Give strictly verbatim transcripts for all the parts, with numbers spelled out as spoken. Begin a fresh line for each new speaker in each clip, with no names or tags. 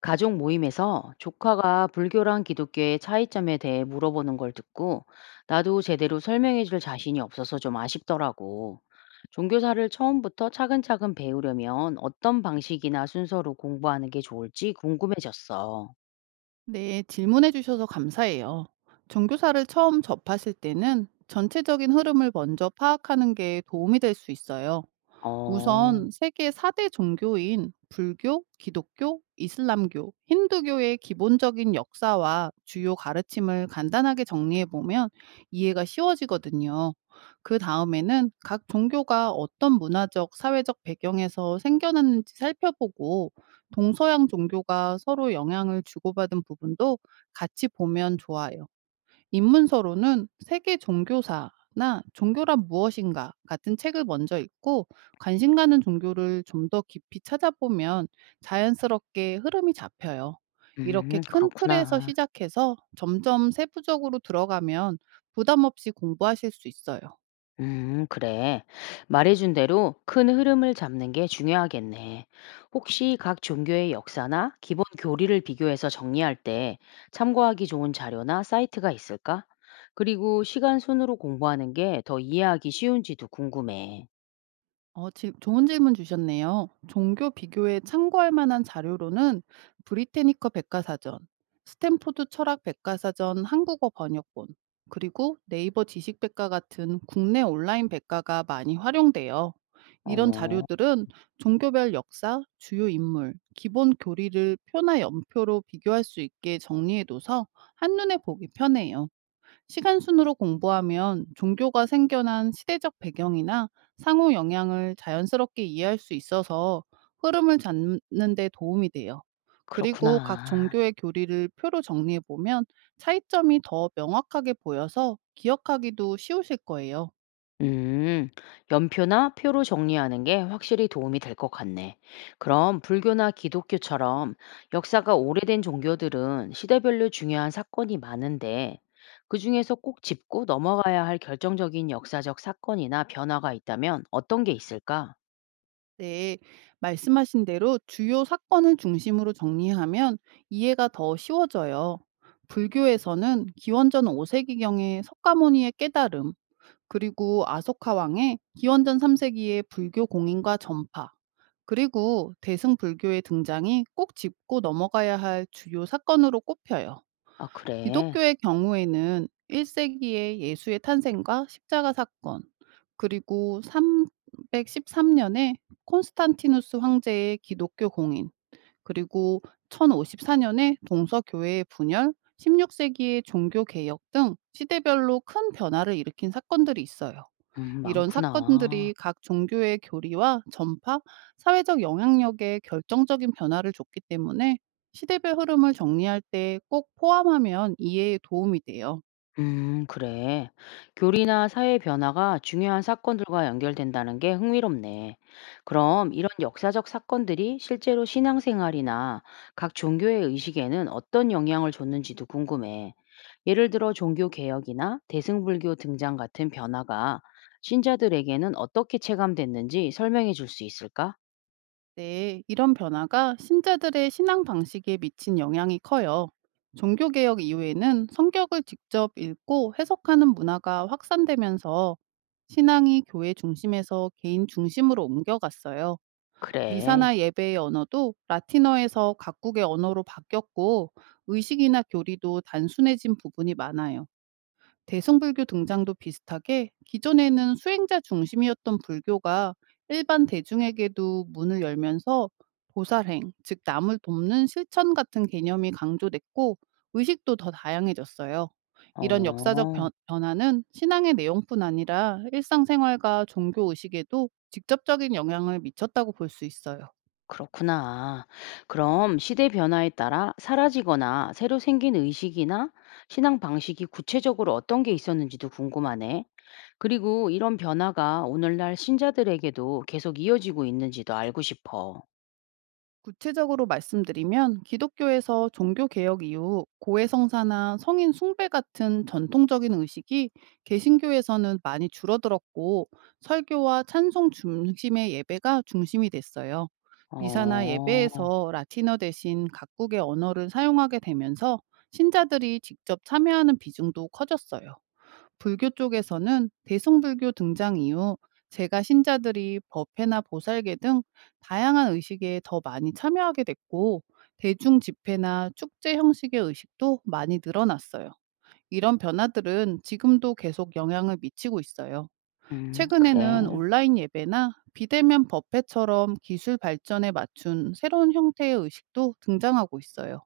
가족 모임에서 조카가 불교랑 기독교의 차이점에 대해 물어보는 걸 듣고 나도 제대로 설명해 줄 자신이 없어서 좀 아쉽더라고. 종교사를 처음부터 차근차근 배우려면 어떤 방식이나 순서로 공부하는 게 좋을지 궁금해졌어.
네, 질문해 주셔서 감사해요. 종교사를 처음 접하실 때는 전체적인 흐름을 먼저 파악하는 게 도움이 될 수 있어요.
어,
우선 세계 사 대 종교인 불교, 기독교, 이슬람교, 힌두교의 기본적인 역사와 주요 가르침을 간단하게 정리해 보면 이해가 쉬워지거든요. 그 다음에는 각 종교가 어떤 문화적, 사회적 배경에서 생겨났는지 살펴보고 동서양 종교가 서로 영향을 주고받은 부분도 같이 보면 좋아요. 입문서로는 세계 종교사나 종교란 무엇인가 같은 책을 먼저 읽고 관심 가는 종교를 좀 더 깊이 찾아보면 자연스럽게 흐름이 잡혀요. 이렇게
음,
큰 틀에서
그렇구나.
시작해서 점점 세부적으로 들어가면 부담 없이 공부하실 수 있어요.
음, 그래. 말해준 대로 큰 흐름을 잡는 게 중요하겠네. 혹시 각 종교의 역사나 기본 교리를 비교해서 정리할 때 참고하기 좋은 자료나 사이트가 있을까? 그리고 시간 순으로 공부하는 게 더 이해하기 쉬운지도 궁금해.
어, 질- 좋은 질문 주셨네요. 종교 비교에 참고할 만한 자료로는 브리테니커 백과사전, 스탠포드 철학 백과사전 한국어 번역본, 그리고 네이버 지식 백과 같은 국내 온라인 백과가 많이 활용돼요. 이런
어,
자료들은 종교별 역사, 주요 인물, 기본 교리를 표나 연표로 비교할 수 있게 정리해둬서 한눈에 보기 편해요. 시간 순으로 공부하면 종교가 생겨난 시대적 배경이나 상호 영향을 자연스럽게 이해할 수 있어서 흐름을 잡는 데 도움이 돼요. 그리고 각
그렇구나.
종교의 교리를 표로 정리해 보면 차이점이 더 명확하게 보여서 기억하기도 쉬우실 거예요.
음, 연표나 표로 정리하는 게 확실히 도움이 될 것 같네. 그럼 불교나 기독교처럼 역사가 오래된 종교들은 시대별로 중요한 사건이 많은데, 그중에서 꼭 짚고 넘어가야 할 결정적인 역사적 사건이나 변화가 있다면 어떤 게 있을까?
네, 말씀하신 대로 주요 사건을 중심으로 정리하면 이해가 더 쉬워져요. 불교에서는 기원전 오 세기경의 석가모니의 깨달음, 그리고 아소카 왕의 기원전 삼 세기의 불교 공인과 전파, 그리고 대승 불교의 등장이 꼭 짚고 넘어가야 할 주요 사건으로 꼽혀요.
아, 그래.
기독교의 경우에는 일 세기의 예수의 탄생과 십자가 사건, 그리고 삼백십삼 년에 콘스탄티누스 황제의 기독교 공인, 그리고 천오십사 년에 동서교회 분열, 십육 세기의 종교 개혁 등 시대별로 큰 변화를 일으킨 사건들이 있어요.
음,
이런
많구나.
사건들이 각 종교의 교리와 전파, 사회적 영향력에 결정적인 변화를 줬기 때문에 시대별 흐름을 정리할 때 꼭 포함하면 이해에 도움이 돼요.
음, 그래. 교리나 사회 변화가 중요한 사건들과 연결된다는 게 흥미롭네. 그럼 이런 역사적 사건들이 실제로 신앙생활이나 각 종교의 의식에는 어떤 영향을 줬는지도 궁금해. 예를 들어 종교 개혁이나 대승불교 등장 같은 변화가 신자들에게는 어떻게 체감됐는지 설명해 줄 수 있을까?
네, 이런 변화가 신자들의 신앙 방식에 미친 영향이 커요. 종교개혁 이후에는 성격을 직접 읽고 해석하는 문화가 확산되면서 신앙이 교회 중심에서 개인 중심으로 옮겨갔어요.
그래.
미사나 예배의 언어도 라틴어에서 각국의 언어로 바뀌었고 의식이나 교리도 단순해진 부분이 많아요. 대성불교 등장도 비슷하게 기존에는 수행자 중심이었던 불교가 일반 대중에게도 문을 열면서 보살행, 즉 남을 돕는 실천 같은 개념이 강조됐고 의식도 더 다양해졌어요. 이런 역사적
어.
변, 화는 신앙의 내용뿐 아니라 일상생활과 종교 의식에도 직접적인 영향을 미쳤다고 볼 수 있어요.
그렇구나. 그럼 시대 변화에 따라 사라지거나 새로 생긴 의식이나 신앙 방식이 구체적으로 어떤 게 있었는지도 궁금하네. 그리고 이런 변화가 오늘날 신자들에게도 계속 이어지고 있는지도 알고 싶어.
구체적으로 말씀드리면 기독교에서 종교개혁 이후 고해성사나 성인 숭배 같은 전통적인 의식이 개신교에서는 많이 줄어들었고 설교와 찬송 중심의 예배가 중심이 됐어요. 미사나
어,
예배에서 라틴어 대신 각국의 언어를 사용하게 되면서 신자들이 직접 참여하는 비중도 커졌어요. 불교 쪽에서는 대승불교 등장 이후 제가 신자들이 법회나 보살계 등 다양한 의식에 더 많이 참여하게 됐고 대중 집회나 축제 형식의 의식도 많이 늘어났어요. 이런 변화들은 지금도 계속 영향을 미치고 있어요.
음, 그래.
최근에는 온라인 예배나 비대면 법회처럼 기술 발전에 맞춘 새로운 형태의 의식도 등장하고 있어요.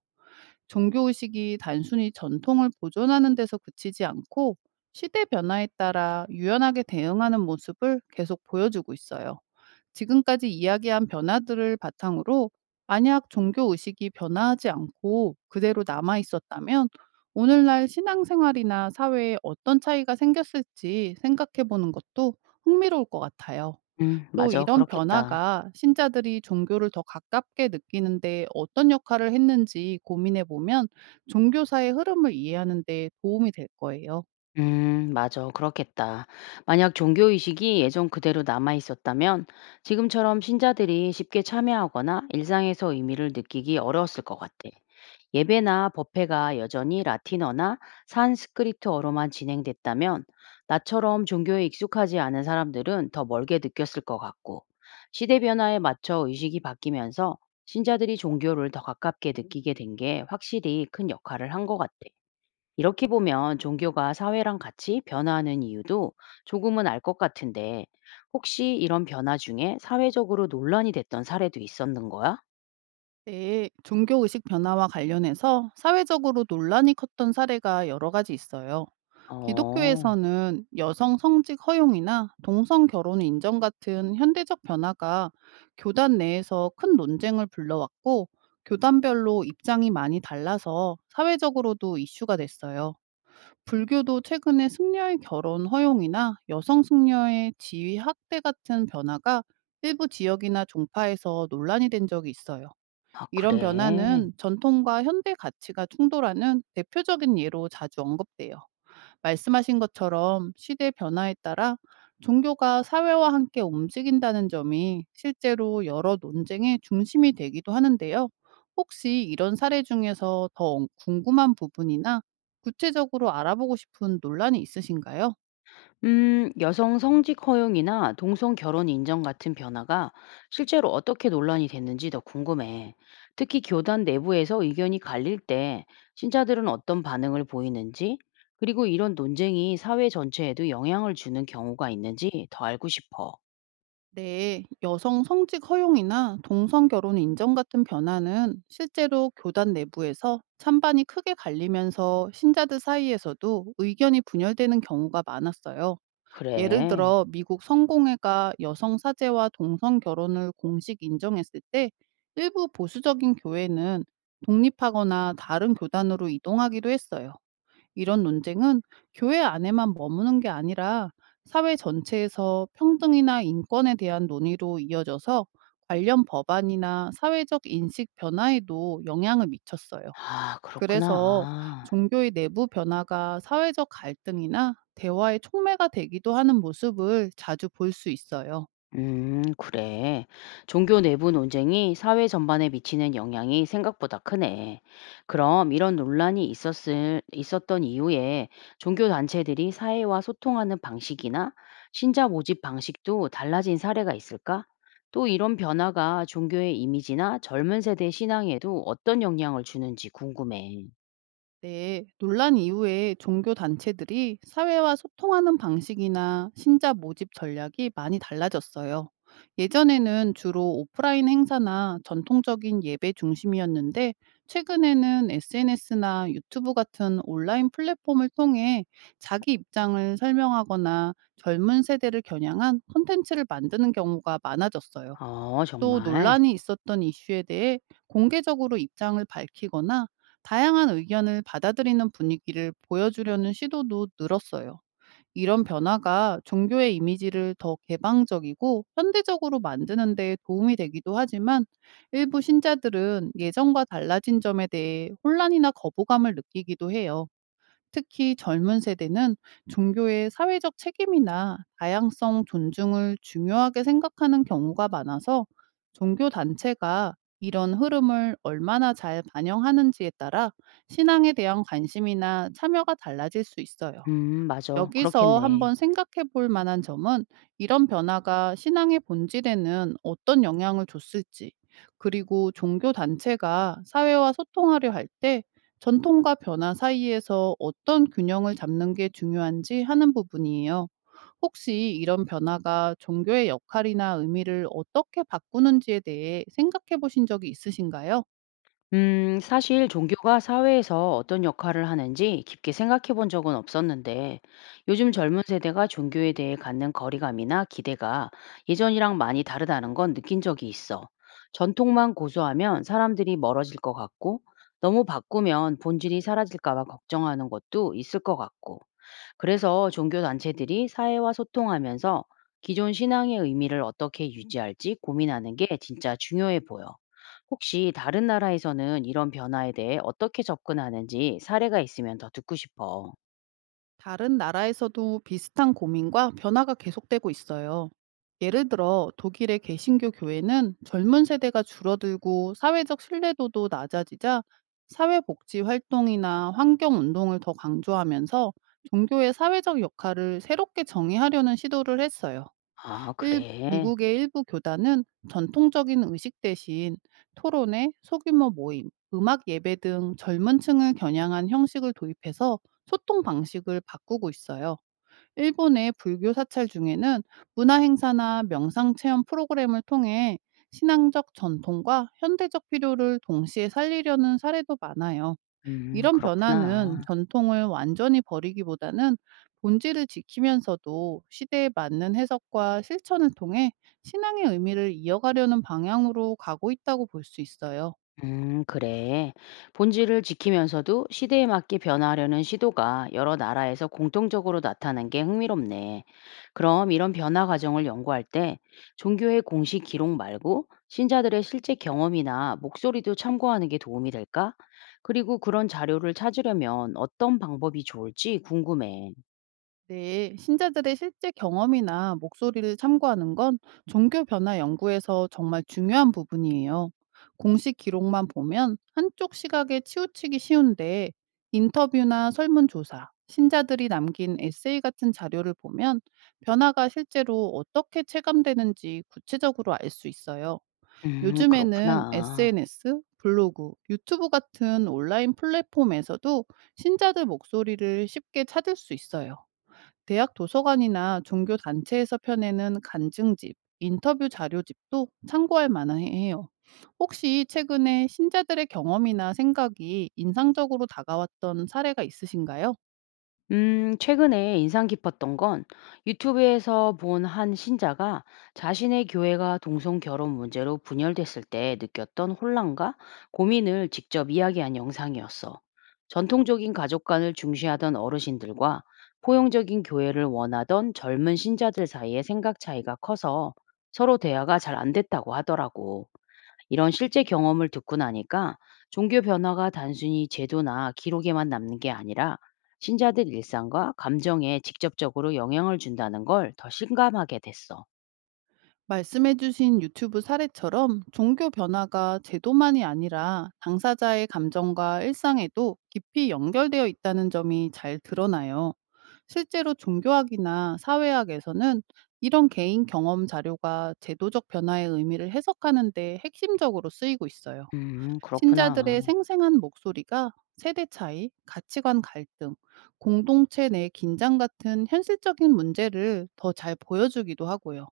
종교의식이 단순히 전통을 보존하는 데서 그치지 않고 시대 변화에 따라 유연하게 대응하는 모습을 계속 보여주고 있어요. 지금까지 이야기한 변화들을 바탕으로 만약 종교의식이 변화하지 않고 그대로 남아 있었다면 오늘날 신앙생활이나 사회에 어떤 차이가 생겼을지 생각해 보는 것도 흥미로울 것 같아요.
음,
또
맞아.
이런
그렇겠다.
변화가 신자들이 종교를 더 가깝게 느끼는데 어떤 역할을 했는지 고민해 보면 종교사의 흐름을 이해하는 데 도움이 될 거예요.
음, 맞아. 그렇겠다. 만약 종교의식이 예전 그대로 남아 있었다면 지금처럼 신자들이 쉽게 참여하거나 일상에서 의미를 느끼기 어려웠을 것 같아. 예배나 법회가 여전히 라틴어나 산스크리트어로만 진행됐다면 나처럼 종교에 익숙하지 않은 사람들은 더 멀게 느꼈을 것 같고 시대 변화에 맞춰 의식이 바뀌면서 신자들이 종교를 더 가깝게 느끼게 된 게 확실히 큰 역할을 한 것 같아. 이렇게 보면 종교가 사회랑 같이 변화하는 이유도 조금은 알 것 같은데, 혹시 이런 변화 중에 사회적으로 논란이 됐던 사례도 있었는 거야?
네, 종교의식 변화와 관련해서 사회적으로 논란이 컸던 사례가 여러 가지 있어요.
어,
기독교에서는 여성 성직 허용이나 동성 결혼 인정 같은 현대적 변화가 교단 내에서 큰 논쟁을 불러왔고, 교단별로 입장이 많이 달라서 사회적으로도 이슈가 됐어요. 불교도 최근에 승려의 결혼 허용이나 여성 승려의 지위 확대 같은 변화가 일부 지역이나 종파에서 논란이 된 적이 있어요.
아,
이런
그래.
변화는 전통과 현대 가치가 충돌하는 대표적인 예로 자주 언급돼요. 말씀하신 것처럼 시대 변화에 따라 종교가 사회와 함께 움직인다는 점이 실제로 여러 논쟁의 중심이 되기도 하는데요. 혹시 이런 사례 중에서 더 궁금한 부분이나 구체적으로 알아보고 싶은 논란이 있으신가요?
음, 여성 성직 허용이나 동성 결혼 인정 같은 변화가 실제로 어떻게 논란이 됐는지 더 궁금해. 특히 교단 내부에서 의견이 갈릴 때 신자들은 어떤 반응을 보이는지, 그리고 이런 논쟁이 사회 전체에도 영향을 주는 경우가 있는지 더 알고 싶어.
네, 여성 성직 허용이나 동성 결혼 인정 같은 변화는 실제로 교단 내부에서 찬반이 크게 갈리면서 신자들 사이에서도 의견이 분열되는 경우가 많았어요. 예를
그래.
들어 미국 성공회가 여성 사제와 동성 결혼을 공식 인정했을 때 일부 보수적인 교회는 독립하거나 다른 교단으로 이동하기도 했어요. 이런 논쟁은 교회 안에만 머무는 게 아니라 사회 전체에서 평등이나 인권에 대한 논의로 이어져서 관련 법안이나 사회적 인식 변화에도 영향을 미쳤어요.
아
그래서
그렇구나.
종교의 내부 변화가 사회적 갈등이나 대화의 촉매가 되기도 하는 모습을 자주 볼 수 있어요.
음 그래. 종교 내부 논쟁이 사회 전반에 미치는 영향이 생각보다 크네. 그럼 이런 논란이 있었을 있었던 이후에 종교 단체들이 사회와 소통하는 방식이나 신자 모집 방식도 달라진 사례가 있을까? 또 이런 변화가 종교의 이미지나 젊은 세대 신앙에도 어떤 영향을 주는지 궁금해.
네, 논란 이후에 종교 단체들이 사회와 소통하는 방식이나 신자 모집 전략이 많이 달라졌어요. 예전에는 주로 오프라인 행사나 전통적인 예배 중심이었는데, 최근에는 에스엔에스나 유튜브 같은 온라인 플랫폼을 통해 자기 입장을 설명하거나 젊은 세대를 겨냥한 콘텐츠를 만드는 경우가 많아졌어요.
어
또
정말?
논란이 있었던 이슈에 대해 공개적으로 입장을 밝히거나 다양한 의견을 받아들이는 분위기를 보여주려는 시도도 늘었어요. 이런 변화가 종교의 이미지를 더 개방적이고 현대적으로 만드는 데 도움이 되기도 하지만 일부 신자들은 예전과 달라진 점에 대해 혼란이나 거부감을 느끼기도 해요. 특히 젊은 세대는 종교의 사회적 책임이나 다양성 존중을 중요하게 생각하는 경우가 많아서 종교 단체가 이런 흐름을 얼마나 잘 반영하는지에 따라 신앙에 대한 관심이나 참여가 달라질 수 있어요.
음 맞아.
여기서
그렇겠네.
한번 생각해 볼 만한 점은 이런 변화가 신앙의 본질에는 어떤 영향을 줬을지, 그리고 종교 단체가 사회와 소통하려 할 때 전통과 변화 사이에서 어떤 균형을 잡는 게 중요한지 하는 부분이에요. 혹시 이런 변화가 종교의 역할이나 의미를 어떻게 바꾸는지에 대해 생각해 보신 적이 있으신가요?
음, 사실 종교가 사회에서 어떤 역할을 하는지 깊게 생각해 본 적은 없었는데, 요즘 젊은 세대가 종교에 대해 갖는 거리감이나 기대가 예전이랑 많이 다르다는 건 느낀 적이 있어. 전통만 고수하면 사람들이 멀어질 것 같고, 너무 바꾸면 본질이 사라질까 봐 걱정하는 것도 있을 것 같고. 그래서 종교 단체들이 사회와 소통하면서 기존 신앙의 의미를 어떻게 유지할지 고민하는 게 진짜 중요해 보여. 혹시 다른 나라에서는 이런 변화에 대해 어떻게 접근하는지 사례가 있으면 더 듣고 싶어.
다른 나라에서도 비슷한 고민과 변화가 계속되고 있어요. 예를 들어 독일의 개신교 교회는 젊은 세대가 줄어들고 사회적 신뢰도도 낮아지자 사회복지 활동이나 환경운동을 더 강조하면서 종교의 사회적 역할을 새롭게 정의하려는 시도를 했어요.
아,
일
그래.
미국의 일부 교단은 전통적인 의식 대신 토론회, 소규모 모임, 음악 예배 등 젊은 층을 겨냥한 형식을 도입해서 소통 방식을 바꾸고 있어요. 일본의 불교 사찰 중에는 문화 행사나 명상 체험 프로그램을 통해 신앙적 전통과 현대적 필요를 동시에 살리려는 사례도 많아요.
음,
이런 변화는
그렇구나.
전통을 완전히 버리기보다는 본질을 지키면서도 시대에 맞는 해석과 실천을 통해 신앙의 의미를 이어가려는 방향으로 가고 있다고 볼 수 있어요.
음, 그래. 본질을 지키면서도 시대에 맞게 변화하려는 시도가 여러 나라에서 공통적으로 나타난 게 흥미롭네. 그럼 이런 변화 과정을 연구할 때 종교의 공식 기록 말고 신자들의 실제 경험이나 목소리도 참고하는 게 도움이 될까? 그리고 그런 자료를 찾으려면 어떤 방법이 좋을지 궁금해.
네, 신자들의 실제 경험이나 목소리를 참고하는 건 종교 변화 연구에서 정말 중요한 부분이에요. 공식 기록만 보면 한쪽 시각에 치우치기 쉬운데 인터뷰나 설문조사, 신자들이 남긴 에세이 같은 자료를 보면 변화가 실제로 어떻게 체감되는지 구체적으로 알 수 있어요.
음,
요즘에는
그렇구나.
에스엔에스, 블로그, 유튜브 같은 온라인 플랫폼에서도 신자들 목소리를 쉽게 찾을 수 있어요. 대학 도서관이나 종교 단체에서 펴내는 간증집, 인터뷰 자료집도 참고할 만해요. 혹시 최근에 신자들의 경험이나 생각이 인상적으로 다가왔던 사례가 있으신가요?
음, 최근에 인상 깊었던 건 유튜브에서 본 한 신자가 자신의 교회가 동성 결혼 문제로 분열됐을 때 느꼈던 혼란과 고민을 직접 이야기한 영상이었어. 전통적인 가족관을 중시하던 어르신들과 포용적인 교회를 원하던 젊은 신자들 사이의 생각 차이가 커서 서로 대화가 잘 안 됐다고 하더라고. 이런 실제 경험을 듣고 나니까 종교 변화가 단순히 제도나 기록에만 남는 게 아니라 신자들 일상과 감정에 직접적으로 영향을 준다는 걸 더 실감하게 됐어.
말씀해주신 유튜브 사례처럼 종교 변화가 제도만이 아니라 당사자의 감정과 일상에도 깊이 연결되어 있다는 점이 잘 드러나요. 실제로 종교학이나 사회학에서는 이런 개인 경험 자료가 제도적 변화의 의미를 해석하는데 핵심적으로 쓰이고 있어요.
음,
신자들의
그렇구나.
생생한 목소리가 세대 차이, 가치관 갈등, 공동체 내 긴장 같은 현실적인 문제를 더 잘 보여주기도 하고요.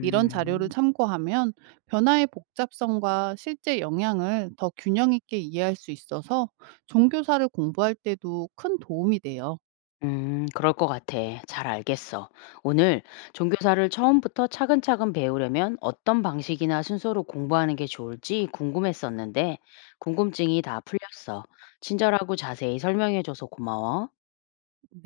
이런 자료를 참고하면 변화의 복잡성과 실제 영향을 더 균형 있게 이해할 수 있어서 종교사를 공부할 때도 큰 도움이 돼요.
음, 그럴 것 같아. 잘 알겠어. 오늘 종교사를 처음부터 차근차근 배우려면 어떤 방식이나 순서로 공부하는 게 좋을지 궁금했었는데 궁금증이 다 풀렸어. 친절하고 자세히 설명해줘서 고마워.
네.